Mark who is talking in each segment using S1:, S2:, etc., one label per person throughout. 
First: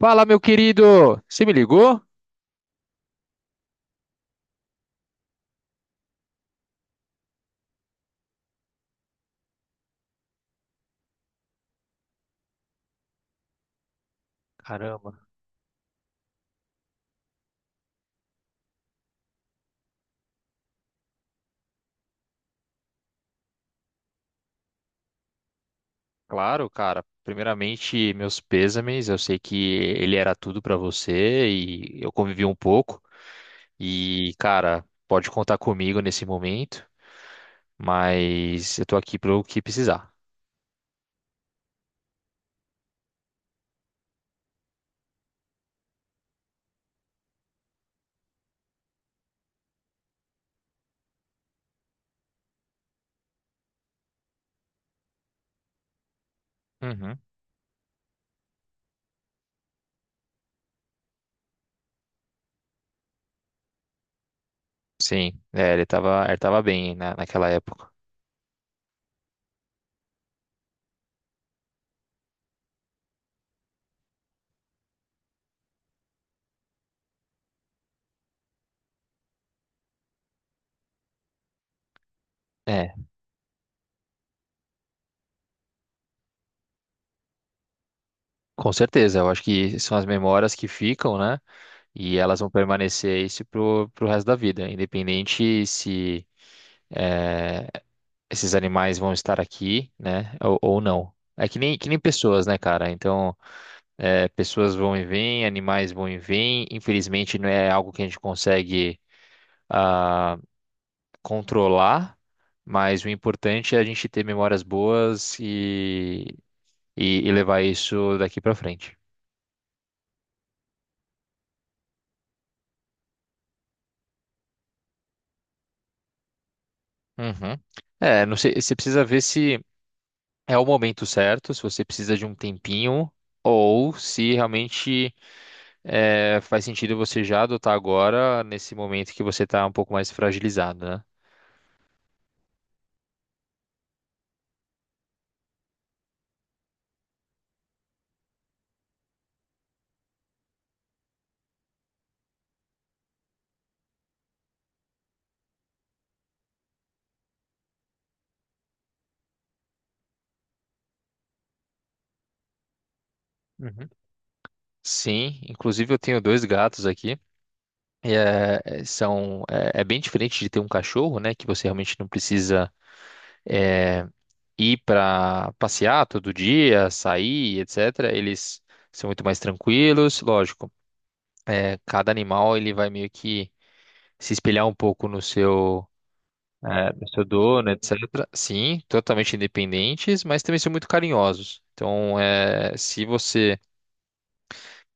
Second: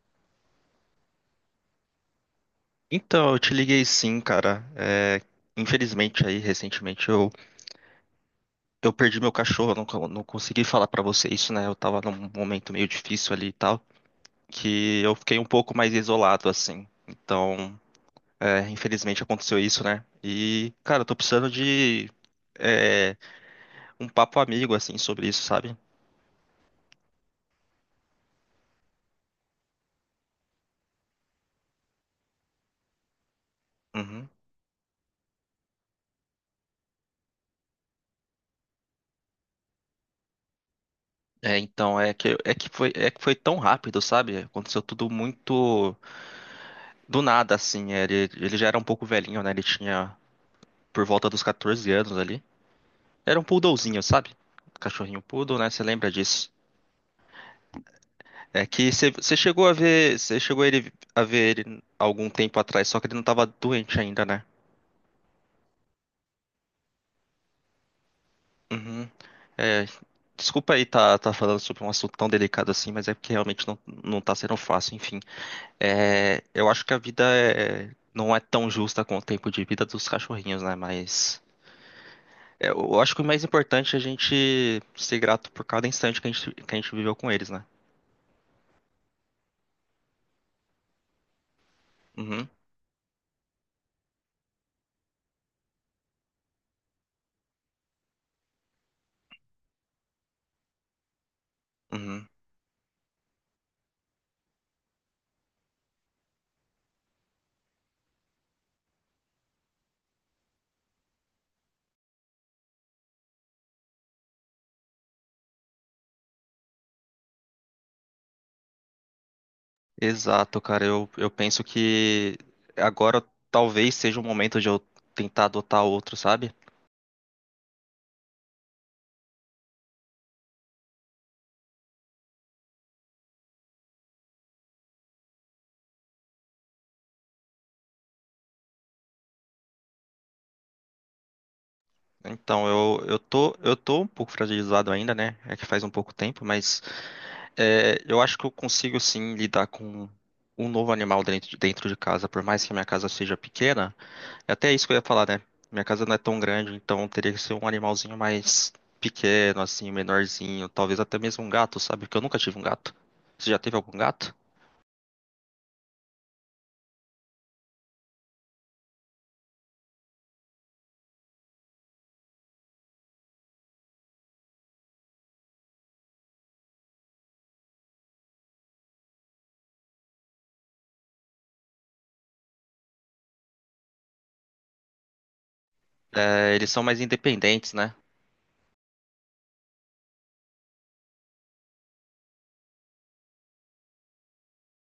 S1: Fala, meu querido! Você me ligou?
S2: Então, eu te liguei sim, cara. Infelizmente aí, recentemente, eu perdi meu cachorro, eu não, não consegui falar pra você isso, né? Eu tava num momento meio difícil ali e tal, que
S1: Caramba.
S2: eu fiquei um pouco mais isolado, assim. Então, infelizmente aconteceu isso, né? E, cara, eu tô precisando de é, um papo amigo, assim, sobre isso, sabe?
S1: Claro, cara. Primeiramente, meus pêsames. Eu sei que ele era tudo pra você e eu convivi um pouco.
S2: Uhum.
S1: E, cara, pode contar comigo nesse momento, mas eu tô aqui pro que precisar.
S2: Então, é que foi tão rápido, sabe? Aconteceu tudo muito do nada, assim. Ele já era um pouco velhinho, né? Ele tinha por volta dos 14 anos ali. Era um poodlezinho, sabe? Cachorrinho poodle, né? Você lembra disso?
S1: Uhum.
S2: É que você chegou a ver, você chegou a ele a ver ele algum tempo atrás, só que ele não tava doente ainda, né?
S1: Sim, é, ele tava bem na, naquela época.
S2: Uhum. É, Desculpa aí tá, tá falando sobre um assunto tão delicado assim, mas é porque realmente não, não tá sendo fácil, enfim. É, eu acho que não é tão justa com o tempo de vida dos cachorrinhos, né? Mas é,
S1: É.
S2: eu acho que o mais importante é a gente ser grato por cada instante que a gente viveu com eles, né?
S1: Com certeza, eu acho que são as memórias que ficam, né? E elas
S2: Uhum.
S1: vão permanecer isso pro, pro resto da vida, independente se eh, esses animais vão estar aqui, né? Ou não. É que nem
S2: Uhum.
S1: pessoas, né, cara? Então, pessoas vão e vêm, animais vão e vêm. Infelizmente, não é algo que a gente consegue ah, controlar, mas o importante é a gente ter memórias boas e levar isso daqui pra frente.
S2: Exato, cara. Eu penso que agora talvez seja o momento de eu tentar adotar outro, sabe?
S1: Uhum. É, não sei, você precisa ver se é o momento certo, se você precisa de um tempinho, ou se realmente é, faz sentido você já adotar agora, nesse momento que você está um pouco mais fragilizado, né?
S2: Então, eu tô um pouco fragilizado ainda, né? É que faz um pouco tempo, mas é, eu acho que eu consigo sim lidar com um novo animal dentro, dentro de casa, por mais que a minha casa seja pequena. É até isso que eu ia falar, né? Minha casa não é tão grande, então teria que ser um animalzinho mais pequeno, assim, menorzinho. Talvez até mesmo um gato, sabe? Porque eu nunca tive um gato. Você já teve
S1: Uhum.
S2: algum gato?
S1: Sim, inclusive eu tenho dois gatos aqui. E, é, é, são, é, é bem diferente de ter um cachorro, né? Que você realmente não precisa. É, ir para passear todo dia, sair, etc. Eles são muito mais tranquilos, lógico. É, cada animal ele vai meio que se espelhar um pouco no seu
S2: É, eles são
S1: é,
S2: mais
S1: no seu dono,
S2: independentes, né?
S1: etc. Sim, totalmente independentes, mas também são muito carinhosos. Então, é, se você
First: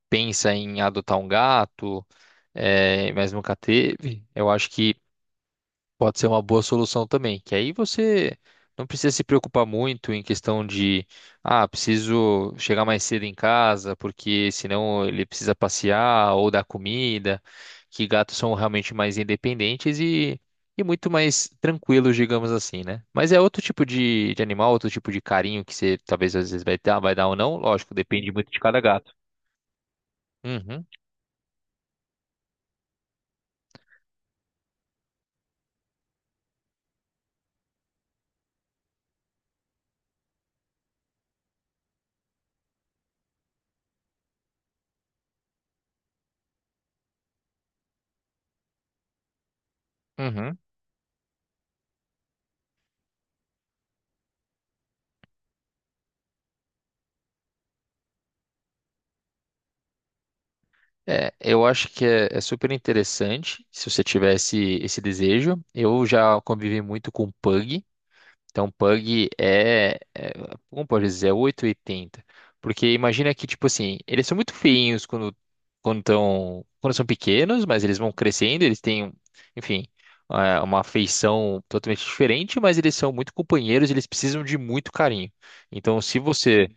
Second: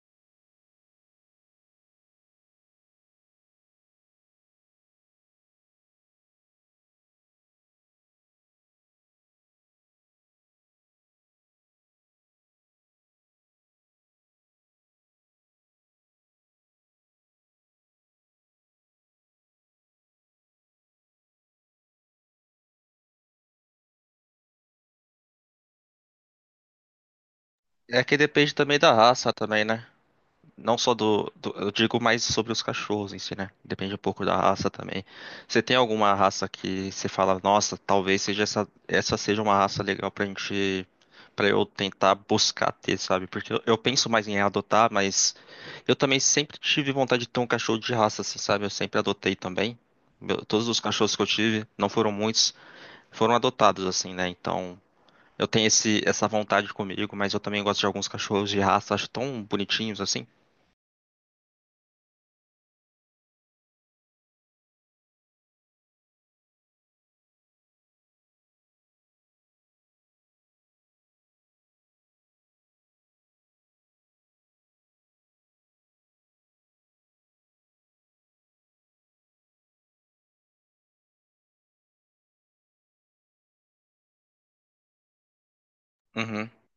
S1: pensa em adotar um gato, é, mas nunca teve, eu acho que pode ser uma boa solução também, que aí você não precisa se preocupar muito em questão de, preciso chegar mais cedo em casa, porque senão ele precisa passear ou dar comida, que gatos são realmente mais independentes e muito mais tranquilos, digamos assim, né? Mas é outro tipo de animal, outro tipo de carinho que você talvez às vezes vai dar ou não, lógico,
S2: É que
S1: depende muito
S2: depende
S1: de
S2: também
S1: cada
S2: da
S1: gato.
S2: raça também, né? Não
S1: Uhum,
S2: só eu digo mais sobre os cachorros em si, né? Depende um pouco da raça também. Você tem alguma raça que você fala, nossa, talvez seja essa, essa seja uma raça legal pra gente. Pra eu tentar buscar ter, sabe? Porque eu penso mais em adotar, mas eu também sempre tive vontade de ter um cachorro de raça, assim, sabe? Eu sempre adotei também.
S1: uhum.
S2: Todos os cachorros que eu tive, não foram muitos, foram adotados, assim, né? Então. Eu tenho essa vontade comigo, mas eu também gosto de alguns cachorros de raça, acho tão bonitinhos assim.
S1: É, eu acho que é, é super interessante se você tivesse esse desejo. Eu já convivi muito com Pug, então, Pug é, é, como pode dizer, é 880. Porque imagina que, tipo assim, eles são muito feinhos quando quando são pequenos, mas eles vão crescendo, eles têm, enfim, é, uma feição totalmente diferente, mas eles são muito companheiros, eles precisam de muito carinho. Então, se
S2: Uhum.
S1: você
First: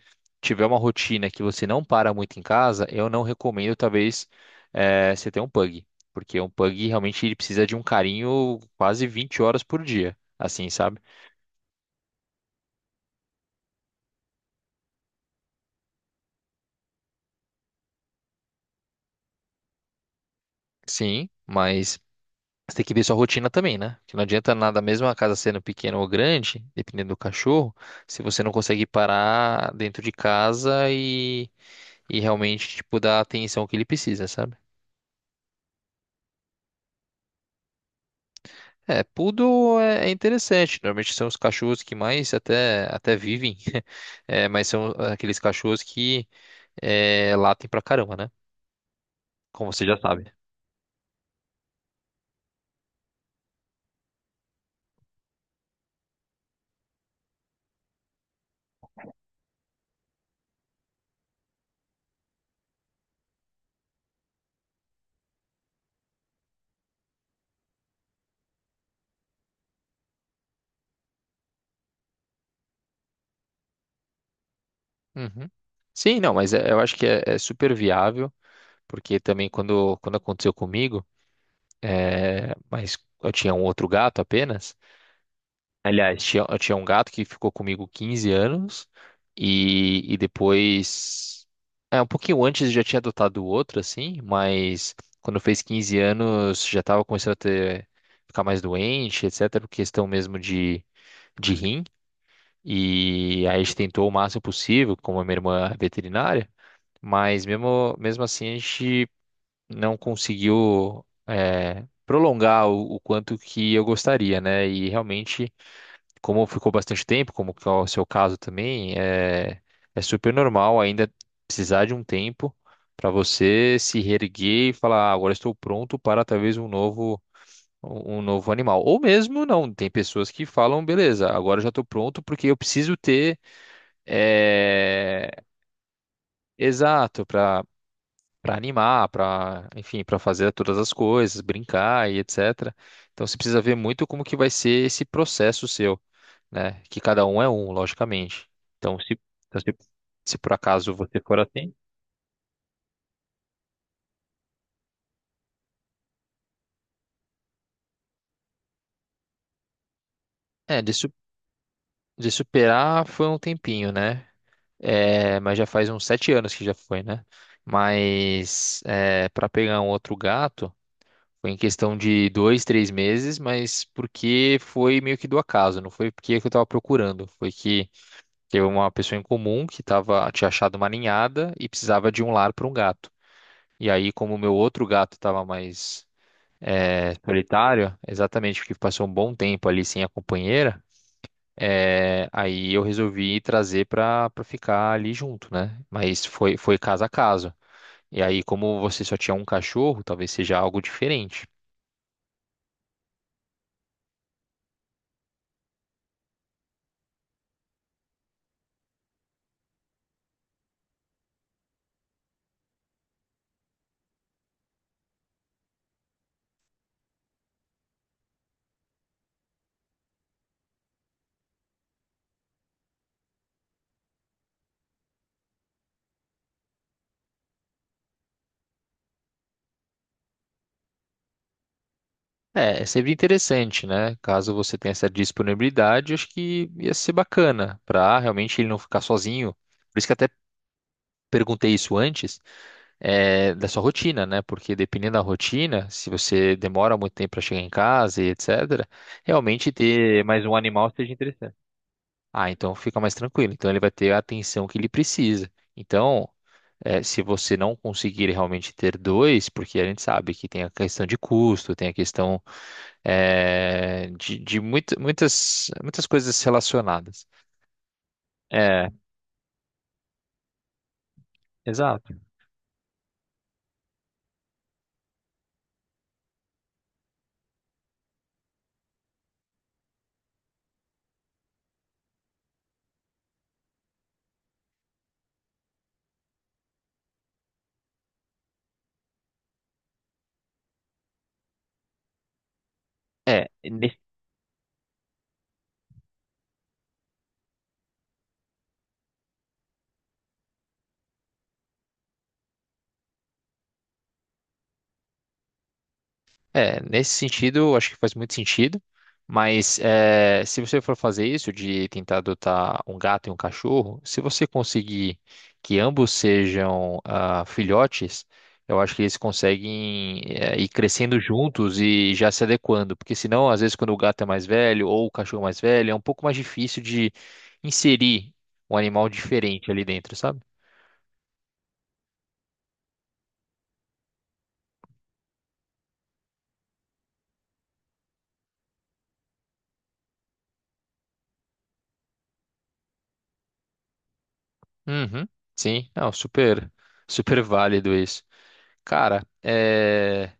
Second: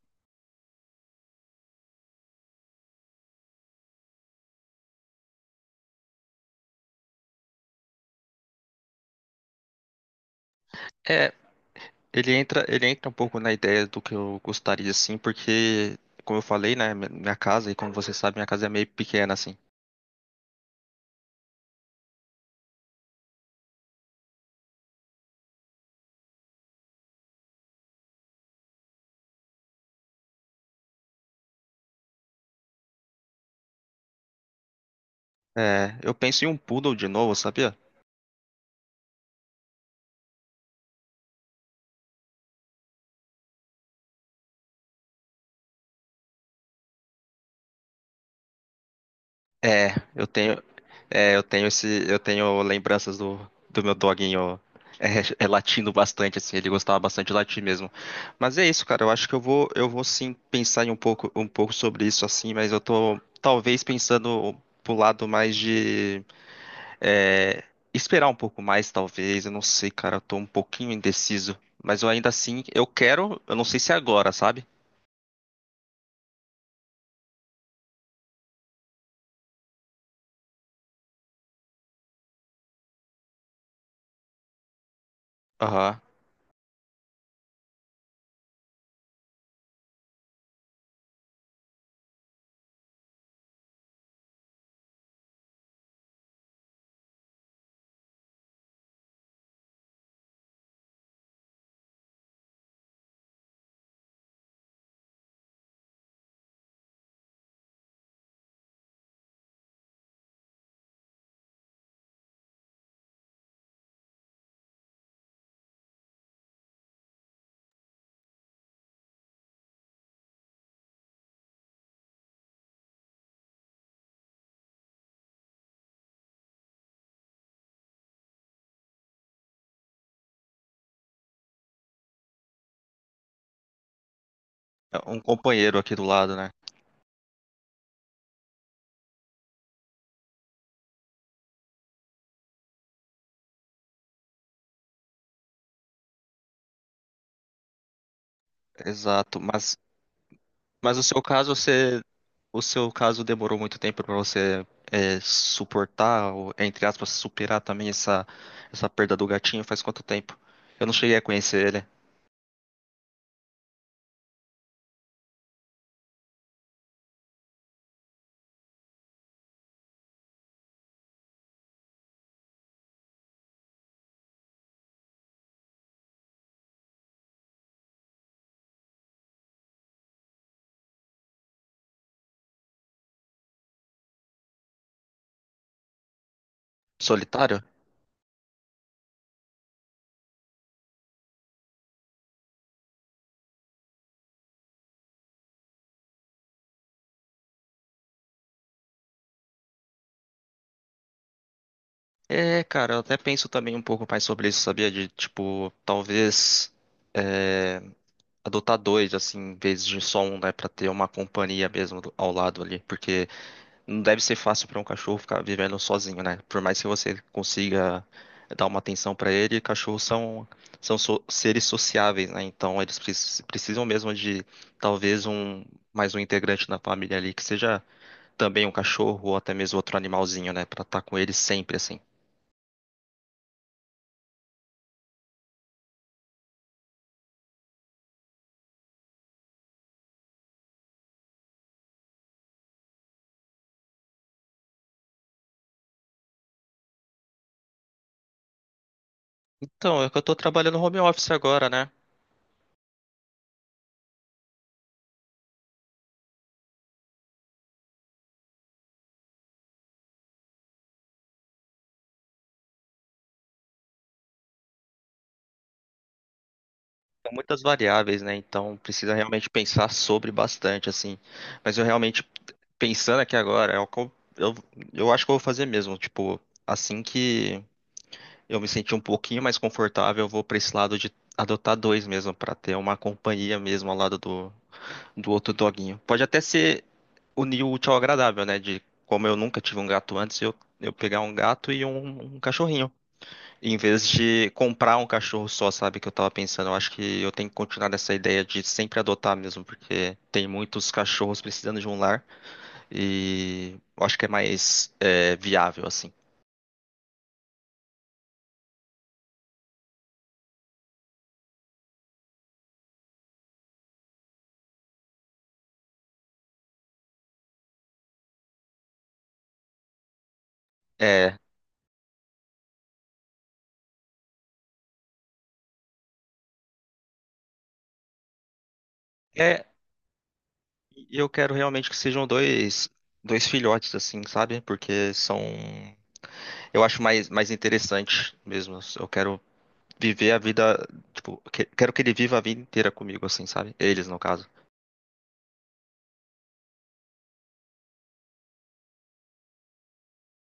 S1: tiver uma rotina que você não para muito em casa, eu não recomendo, talvez, é, você ter um Pug. Porque um Pug realmente ele precisa de um carinho quase 20 horas por dia, assim, sabe?
S2: É, ele entra um pouco na ideia do que eu gostaria assim, porque, como eu falei, né, minha casa, e como você sabe, minha casa é meio pequena assim.
S1: Sim, mas você tem que ver sua rotina também, né? Que não adianta nada, mesmo a casa sendo pequena ou grande, dependendo do cachorro, se você não consegue parar dentro de casa e realmente, tipo, dar a atenção que ele precisa, sabe?
S2: É, eu penso em um poodle de novo, sabia?
S1: É, poodle é interessante. Normalmente são os cachorros que mais até vivem, é, mas são aqueles cachorros que é, latem pra caramba, né? Como você
S2: É,
S1: já
S2: eu
S1: sabe.
S2: tenho, eu tenho eu tenho lembranças do, do meu doguinho latindo bastante, assim, ele gostava bastante de latir mesmo. Mas é isso, cara, eu acho que eu vou sim pensar em um pouco sobre isso, assim, mas eu tô talvez pensando pro lado mais de é, esperar um pouco mais, talvez, eu não sei, cara, eu tô um pouquinho indeciso, mas eu ainda assim, eu quero, eu não sei se é agora, sabe?
S1: Uhum. Sim, não, mas é- eu acho que é, é super viável, porque também quando aconteceu comigo. É, mas eu tinha um outro gato apenas.
S2: Aham.
S1: Aliás, tinha, eu tinha um gato que ficou comigo 15 anos e depois. É, um pouquinho antes eu já tinha adotado outro, assim, mas quando fez 15 anos já estava começando a ter, ficar mais doente, etc., por questão mesmo de rim. E aí a gente tentou o máximo possível, como a minha irmã é veterinária, mas mesmo assim a gente não conseguiu é, prolongar o quanto que eu gostaria, né? E realmente, como ficou bastante tempo, como que é o seu caso também, é, é super normal ainda precisar de um tempo para você se reerguer e falar, "Ah, agora estou pronto para talvez um novo animal." Ou mesmo não, tem pessoas que falam, beleza, agora eu já estou pronto porque eu preciso ter
S2: É um
S1: é,
S2: companheiro aqui do lado, né?
S1: exato para animar, para, enfim, para fazer todas as coisas, brincar e etc. Então você precisa ver muito como que vai ser esse processo seu, né? Que cada um é um, logicamente. Então se,
S2: Exato,
S1: então,
S2: mas
S1: se, se por
S2: Mas
S1: acaso
S2: o seu
S1: você for
S2: caso,
S1: assim,
S2: você, o seu caso demorou muito tempo para você suportar, ou, entre aspas, superar também essa perda do gatinho. Faz quanto tempo? Eu
S1: é,
S2: não cheguei a conhecer ele.
S1: de superar foi um tempinho, né? É, mas já faz uns 7 anos que já foi, né? Mas é, para pegar um outro gato foi em questão de dois, três meses, mas porque foi meio que do acaso, não foi porque eu estava procurando, foi que teve uma pessoa em comum que tava, tinha achado uma ninhada e precisava de um lar para um gato. E aí, como o meu outro gato estava mais é,
S2: Solitário?
S1: solitário, exatamente porque passou um bom tempo ali sem a companheira, é, aí eu resolvi trazer para ficar ali junto, né? Mas foi, foi caso a caso. E aí, como você só tinha um cachorro, talvez seja algo diferente.
S2: É, cara, eu até penso também um pouco mais sobre isso, sabia? De, tipo, talvez é, adotar dois, assim, em vez de só um, né? Pra ter uma companhia mesmo ao lado ali. Porque não deve ser fácil para um cachorro ficar vivendo sozinho, né? Por mais que você consiga dar uma atenção para ele, cachorros são, são seres sociáveis, né? Então eles precisam mesmo de talvez um mais um integrante da família ali, que seja também um cachorro ou até mesmo outro animalzinho, né? Para estar com eles sempre assim.
S1: É, é sempre interessante, né? Caso você tenha essa disponibilidade, acho que ia ser bacana para realmente ele não ficar sozinho. Por isso que até perguntei isso antes, é, da sua rotina, né? Porque dependendo da rotina, se você demora muito tempo para chegar em casa e etc., realmente
S2: Então, é que eu
S1: ter
S2: tô
S1: mais um
S2: trabalhando
S1: animal
S2: home
S1: seja
S2: office
S1: interessante.
S2: agora, né?
S1: Ah, então fica mais tranquilo. Então ele vai ter a atenção que ele precisa. Então, é, se você não conseguir realmente ter dois, porque a gente sabe que tem a questão de custo, tem a questão é, de muita- muitas coisas relacionadas.
S2: São muitas variáveis, né? Então
S1: É,
S2: precisa realmente pensar sobre bastante, assim. Mas eu
S1: exato.
S2: realmente pensando aqui agora, é o que eu, eu acho que eu vou fazer mesmo. Tipo, assim que eu me sentir um pouquinho mais confortável, eu vou pra esse lado de adotar dois mesmo, pra ter uma companhia mesmo ao lado do, do outro doguinho. Pode até ser unir o útil ao agradável, né? De como eu nunca tive um gato antes, eu pegar um gato e um cachorrinho.
S1: É,
S2: Em vez de comprar um cachorro só, sabe? Que eu tava pensando. Eu acho que eu tenho que continuar nessa ideia de sempre adotar mesmo, porque tem muitos cachorros precisando de um lar. E eu acho que é mais viável, assim.
S1: é, nesse sentido, acho que faz muito sentido, mas é, se você for fazer isso de tentar adotar um gato e um cachorro, se você conseguir que ambos sejam filhotes, eu acho que eles conseguem é, ir crescendo
S2: É,
S1: juntos e já se adequando, porque senão, às vezes, quando o gato é mais velho ou o cachorro é mais velho, é um pouco mais difícil de inserir um animal
S2: é,
S1: diferente ali dentro, sabe?
S2: e eu quero realmente que sejam dois, dois filhotes, assim, sabe? Porque são. Eu acho mais, mais interessante mesmo. Eu quero viver a vida. Tipo, quero que ele viva a vida inteira comigo, assim, sabe? Eles, no caso.
S1: Uhum, sim, não, super, super válido isso. Cara, é.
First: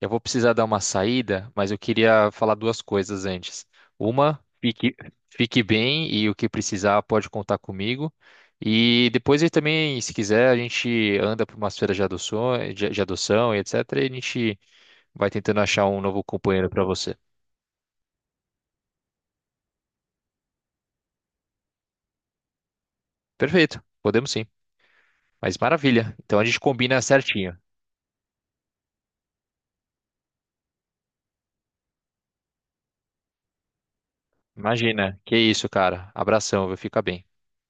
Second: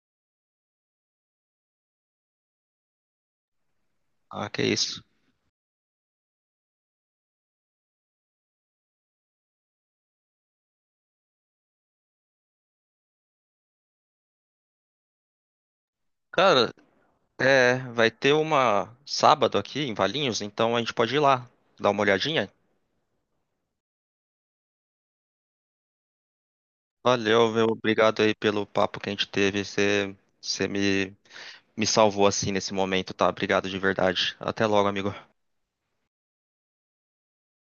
S1: Eu vou precisar dar uma saída, mas eu queria falar duas coisas antes. Uma,
S2: Ah, que isso.
S1: fique bem e o que precisar pode contar comigo. E depois aí também, se quiser, a gente anda para umas feiras de adoção, de adoção e etc. E a gente vai tentando achar um novo companheiro
S2: Cara,
S1: para você.
S2: é, vai ter uma sábado aqui em Valinhos, então a gente pode ir lá, dar uma olhadinha.
S1: Perfeito, podemos sim. Mas maravilha. Então a gente combina
S2: Valeu,
S1: certinho.
S2: meu, obrigado aí pelo papo que a gente teve. Você, você me me salvou assim nesse momento, tá? Obrigado de verdade. Até logo, amigo.
S1: Imagina, que isso, cara. Abração, viu? Fica bem.